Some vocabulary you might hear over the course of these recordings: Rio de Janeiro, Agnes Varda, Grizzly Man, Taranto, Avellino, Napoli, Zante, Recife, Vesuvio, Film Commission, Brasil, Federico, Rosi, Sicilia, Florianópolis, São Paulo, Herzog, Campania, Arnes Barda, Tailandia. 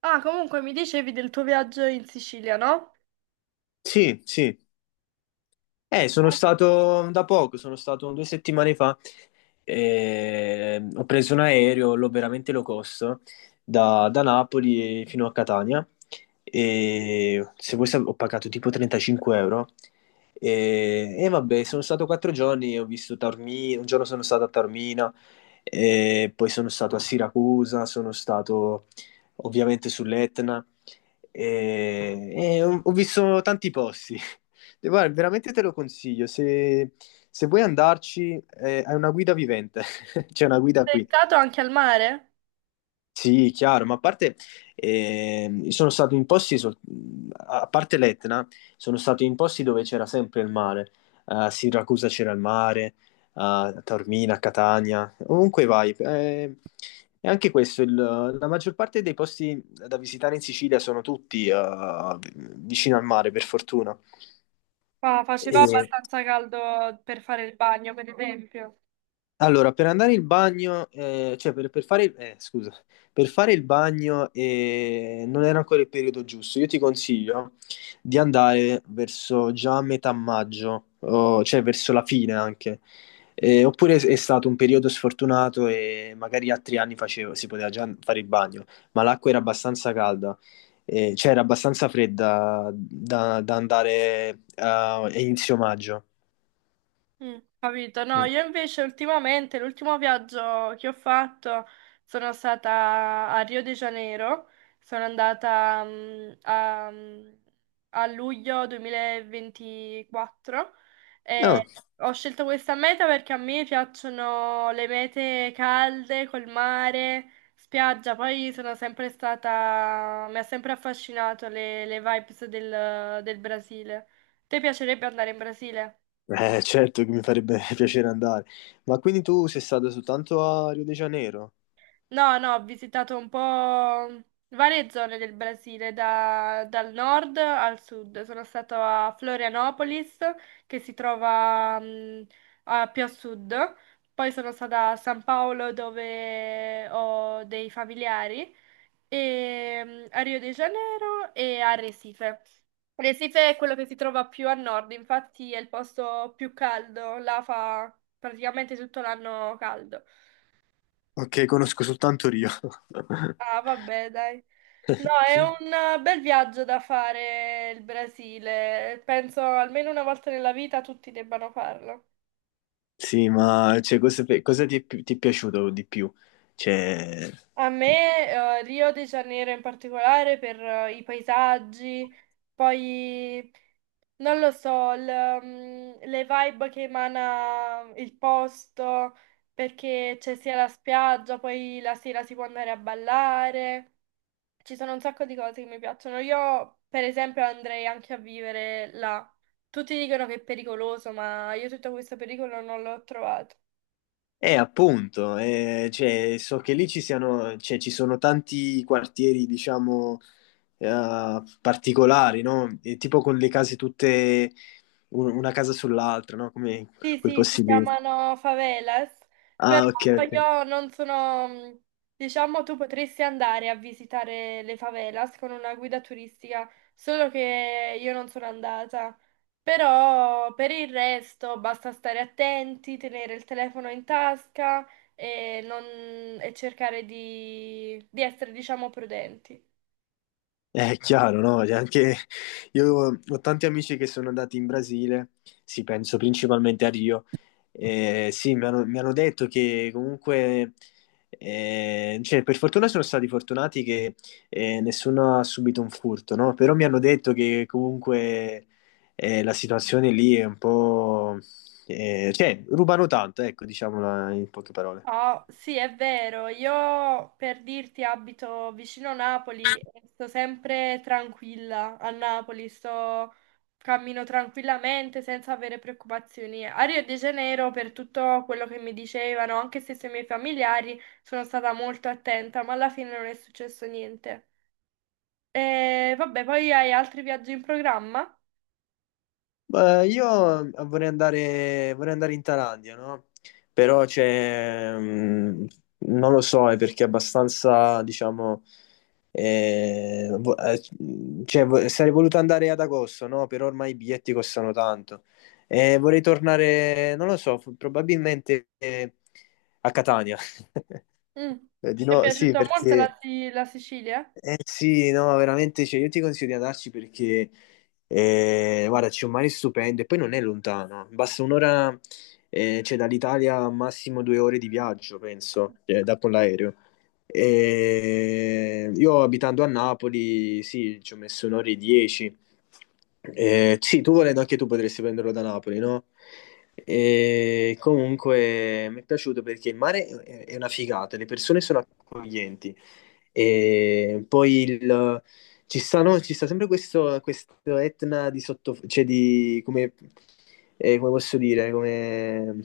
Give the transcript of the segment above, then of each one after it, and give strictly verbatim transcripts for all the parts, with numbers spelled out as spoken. Ah, comunque mi dicevi del tuo viaggio in Sicilia, no? Sì, sì. Eh, sono stato da poco, sono stato due settimane fa. Eh, ho preso un aereo, l'ho veramente low cost, da, da Napoli fino a Catania. E se vuoi sap- ho pagato tipo trentacinque euro. E, e vabbè, sono stato quattro giorni, ho visto Taormina, un giorno sono stato a Taormina, e poi sono stato a Siracusa, sono stato ovviamente sull'Etna. E, e ho ho visto tanti posti. E guarda, veramente te lo consiglio, se, se vuoi andarci, eh, hai una guida vivente, c'è una guida Sei qui. stato anche al mare? Sì, chiaro, ma a parte, ehm, sono stato in posti, sol- a parte l'Etna, sono stato in posti dove c'era sempre il mare, a Siracusa c'era il mare, a Taormina, a Catania, ovunque vai. Eh, e anche questo, il- la maggior parte dei posti da visitare in Sicilia sono tutti eh, vicino al mare, per fortuna. Ah, faceva abbastanza caldo per fare il bagno, per esempio. Allora, per andare in bagno, eh, cioè per, per fare, eh, scusa, per fare il bagno eh, non era ancora il periodo giusto. Io ti consiglio di andare verso già metà maggio, o- cioè verso la fine anche. Eh, oppure è stato un periodo sfortunato e magari altri anni facevo- si poteva già fare il bagno, ma l'acqua era abbastanza calda, eh, cioè era abbastanza fredda da, da andare a inizio maggio. Mm, capito? No, Mm. io invece ultimamente, l'ultimo viaggio che ho fatto sono stata a Rio de Janeiro, sono andata mm, a, mm, a luglio duemilaventiquattro e No. ho scelto questa meta perché a me piacciono le mete calde, col mare, spiaggia, poi sono sempre stata, mi ha sempre affascinato le, le vibes del, del Brasile. Ti piacerebbe andare in Brasile? Eh, certo che mi farebbe piacere andare. Ma quindi tu sei stato soltanto a Rio de Janeiro? No, no, ho visitato un po' varie zone del Brasile, da- dal nord al sud. Sono stato a Florianopolis, che si trova mh, a- più a sud. Poi sono stata a San Paolo, dove ho dei familiari, e mh, a Rio de Janeiro e a Recife. Recife è quello che si trova più a nord, infatti è il posto più caldo, là fa praticamente tutto l'anno caldo. Ok, conosco soltanto Rio. Ah, vabbè, dai. No, è Sì, un eh, bel viaggio da fare il Brasile. Penso almeno una volta nella vita tutti debbano farlo. sì, ma cioè, cosa, cosa ti è, pi- ti è piaciuto di più? Cioè, A me, eh, Rio de Janeiro in particolare per eh, i paesaggi, poi non lo so, il, mm, le vibe che emana il posto, perché c'è sia la spiaggia, poi la sera si può andare a ballare. Ci sono un sacco di cose che mi piacciono. Io, per esempio, andrei anche a vivere là. Tutti dicono che è pericoloso, ma io tutto questo pericolo non l'ho trovato. eh, appunto, eh, cioè, so che lì ci siano, cioè, ci sono tanti quartieri, diciamo, eh, particolari, no? E tipo con le case tutte, un- una casa sull'altra, no? Come Sì, quei sì, si posti lì. chiamano favelas, però Ah, ok, ok. io non sono, mhmm, diciamo, tu potresti andare a visitare le favelas con una guida turistica, solo che io non sono andata. Però per il resto basta stare attenti, tenere il telefono in tasca e, non- e cercare di, di essere, diciamo, prudenti. È chiaro, no? Cioè, anche io ho tanti amici che sono andati in Brasile, sì, penso principalmente a Rio, e sì, mi hanno, mi hanno detto che comunque, eh, cioè, per fortuna sono stati fortunati che eh, nessuno ha subito un furto, no? Però mi hanno detto che comunque eh, la situazione lì è un po', eh, cioè, rubano tanto, ecco, diciamola in poche parole. Oh, sì, è vero. Io per dirti abito vicino Napoli e sto sempre tranquilla a Napoli, sto cammino tranquillamente senza avere preoccupazioni. A Rio de Janeiro, per tutto quello che mi dicevano, anche se sui miei familiari, sono stata molto attenta, ma alla fine non è successo niente. E vabbè, poi hai altri viaggi in programma? Beh, io vorrei andare, vorrei andare in Thailandia, no? Però c'è, mh, non lo so, è perché è abbastanza, diciamo, eh, vo- eh, cioè, vo- sarei voluto andare ad agosto, no? Però ormai i biglietti costano tanto. E vorrei tornare, non lo so, f- probabilmente eh, a Catania. Mm. Eh, Di Ti è nuovo, sì, piaciuta molto la perché. Si- la Sicilia? Eh sì, no, veramente, cioè, io ti consiglio di andarci perché, eh, guarda, c'è un mare stupendo e poi non è lontano, basta un'ora, eh, cioè, dall'Italia massimo due ore di viaggio, penso, eh, da con l'aereo. E io abitando a Napoli, sì, ci ho messo un'ora e dieci. Eh, sì, tu volendo anche tu potresti prenderlo da Napoli, no? E comunque mi è piaciuto perché il mare è è una figata, le persone sono accoglienti. E poi il, ci, stanno- ci sta sempre questo, questo Etna di sotto, cioè di, come, eh, come posso dire, come,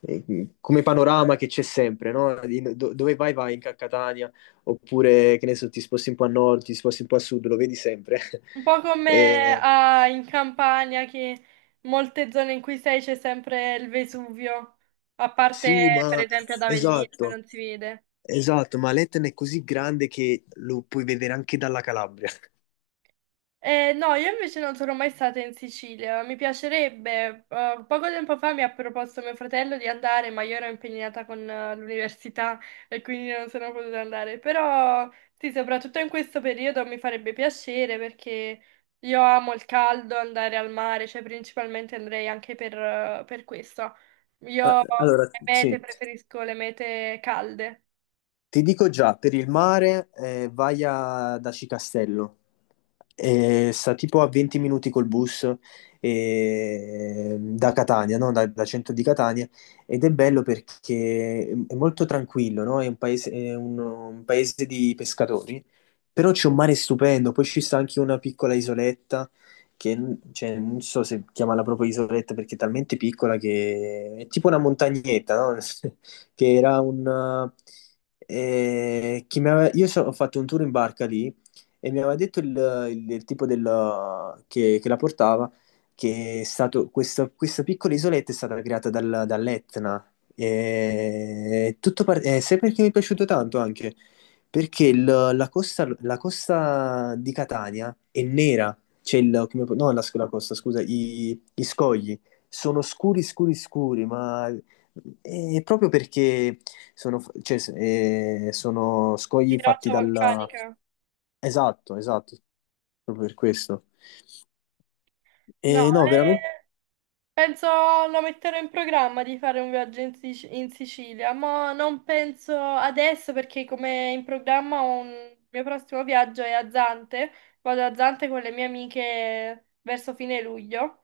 eh, come panorama che c'è sempre, no? In- do- dove vai, vai in Catania, oppure che ne so, ti sposti un po' a nord, ti sposti un po' a sud, lo vedi sempre. Un po' come Eh, ah, in Campania, che molte zone in cui sei c'è sempre il Vesuvio, a parte sì, per ma esempio ad Avellino che esatto, non si vede. esatto, ma l'Etna è così grande che lo puoi vedere anche dalla Calabria. Eh, no, io invece non sono mai stata in Sicilia, mi piacerebbe. Eh, poco tempo fa mi ha proposto mio fratello di andare, ma io ero impegnata con eh, l'università e quindi non sono potuta andare. Però sì, soprattutto in questo periodo mi farebbe piacere perché io amo il caldo, andare al mare, cioè principalmente andrei anche per, eh, per questo. Ah, Io allora, come mete sì, preferisco le mete calde, ti dico già, per il mare eh, vai a Daci Castello. Eh, sta tipo a venti minuti col bus eh, da Catania, no? Da, da centro di Catania, ed è bello perché è molto tranquillo, no? È un paese, è un- un paese di pescatori, però c'è un mare stupendo, poi ci sta anche una piccola isoletta che n- cioè, non so se chiamarla proprio isoletta perché è talmente piccola che è tipo una montagnetta, no? Che era un, eh, che mi aveva- io so- ho fatto un tour in barca lì e mi aveva detto il, il- il tipo del- che, che la portava, che è stato, questa, questa piccola isoletta è stata creata dal- dall'Etna. E tutto par- eh, sai perché mi è piaciuto tanto anche? Perché il- la costa, la costa di Catania è nera, c'è il, come- no, la, la costa, scusa, i, i scogli sono scuri, scuri, scuri, ma e proprio perché sono, cioè, s- eh, sono di scogli fatti roccia dal. vulcanica. Esatto, esatto, proprio per questo. No, E no, veramente? eh, Penso lo metterò in programma di fare un viaggio in, Sic- in Sicilia, ma non penso adesso perché come in programma ho un il mio prossimo viaggio è a Zante, vado a Zante con le mie amiche verso fine luglio,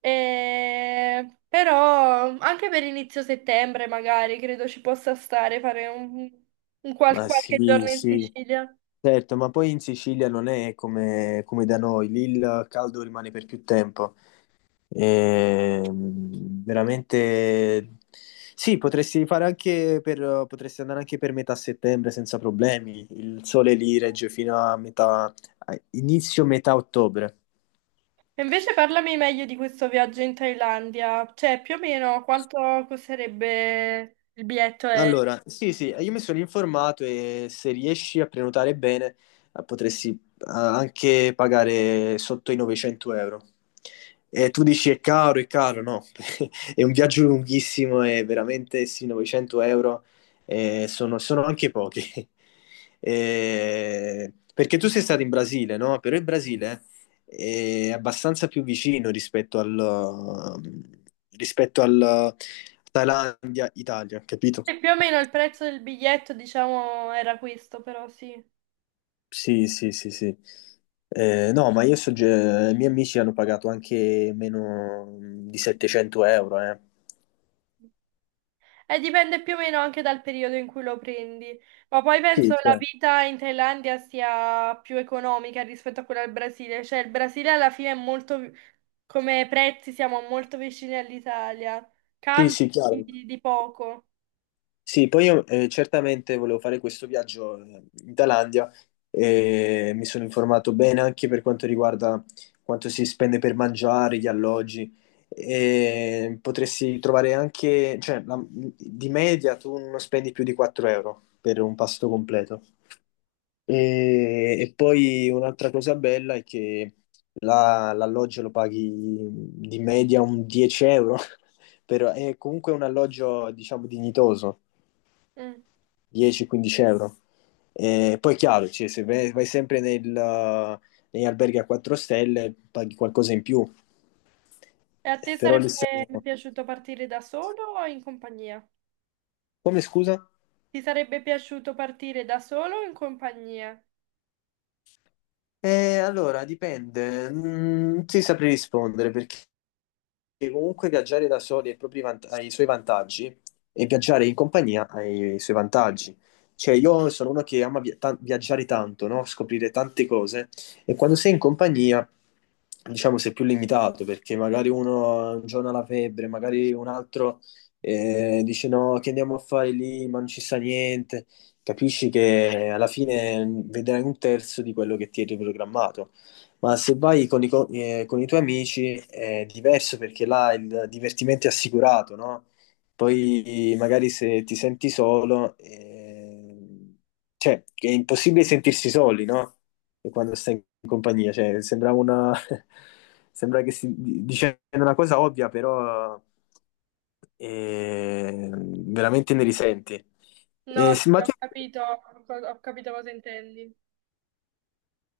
e... però anche per inizio settembre magari credo ci possa stare fare un, un qual- Ma qualche sì, giorno in sì, Sicilia. certo, ma poi in Sicilia non è come, come da noi, lì il caldo rimane per più tempo. E, mm, veramente sì, potresti fare anche per, potresti andare anche per metà settembre senza problemi. Il sole lì regge fino a metà, a inizio metà ottobre. E invece parlami meglio di questo viaggio in Thailandia, cioè più o meno quanto costerebbe il biglietto aereo? Allora, sì, sì, io mi sono informato e se riesci a prenotare bene eh, potresti eh, anche pagare sotto i novecento euro. E tu dici è caro, è caro, no, è un viaggio lunghissimo e veramente sì, novecento euro eh, sono, sono anche pochi. Eh, perché tu sei stato in Brasile, no? Però il Brasile è abbastanza più vicino rispetto al, rispetto al Thailandia-Italia, capito? E più o meno il prezzo del biglietto, diciamo, era questo, però sì. Sì, sì, sì, sì. Eh, no, ma io so, ge- i miei amici hanno pagato anche meno di settecento euro, eh. E dipende più o meno anche dal periodo in cui lo prendi. Ma poi penso Sì, la chiaro. vita in Thailandia sia più economica rispetto a quella del Brasile. Cioè, il Brasile alla fine è molto, vi- come prezzi siamo molto vicini all'Italia. Sì, Cambia sì, chiaro. di, di poco. Sì, poi io eh, certamente volevo fare questo viaggio eh, in Thailandia e mi sono informato bene anche per quanto riguarda quanto si spende per mangiare, gli alloggi. E potresti trovare anche, cioè, la- di media tu non spendi più di quattro euro per un pasto completo. E, e poi un'altra cosa bella è che la- l'alloggio lo paghi di media un dieci euro, però è comunque un alloggio, diciamo, dignitoso. Mm. dieci-quindici euro. E poi è chiaro, cioè, se vai, vai sempre nel, negli alberghi a quattro stelle paghi qualcosa in più, E a te però lì sarebbe siamo. piaciuto partire da solo o in compagnia? Come scusa? Ti sarebbe piaciuto partire da solo o in compagnia? Eh, allora, dipende, Mm, non ti saprei rispondere perché che comunque viaggiare da soli ha i propri vant- ha i suoi vantaggi e viaggiare in compagnia ha i suoi vantaggi. Cioè, io sono uno che ama via- ta- viaggiare tanto, no? Scoprire tante cose e quando sei in compagnia, diciamo, sei più limitato perché magari uno un giorno ha la febbre, magari un altro eh, dice no, che andiamo a fare lì, ma non ci sta niente. Capisci che alla fine mm, vedrai un terzo di quello che ti eri programmato. Ma se vai con i, co- eh, con i tuoi amici è diverso perché là il divertimento è assicurato, no? Poi magari se ti senti solo, eh, cioè è impossibile sentirsi soli, no? E quando stai in compagnia, cioè sembra una. Sembra che si di- dicendo una cosa ovvia, però eh, veramente ne risenti. No, Eh, sì, sì, ma tu ho capito, ho capito cosa intendi.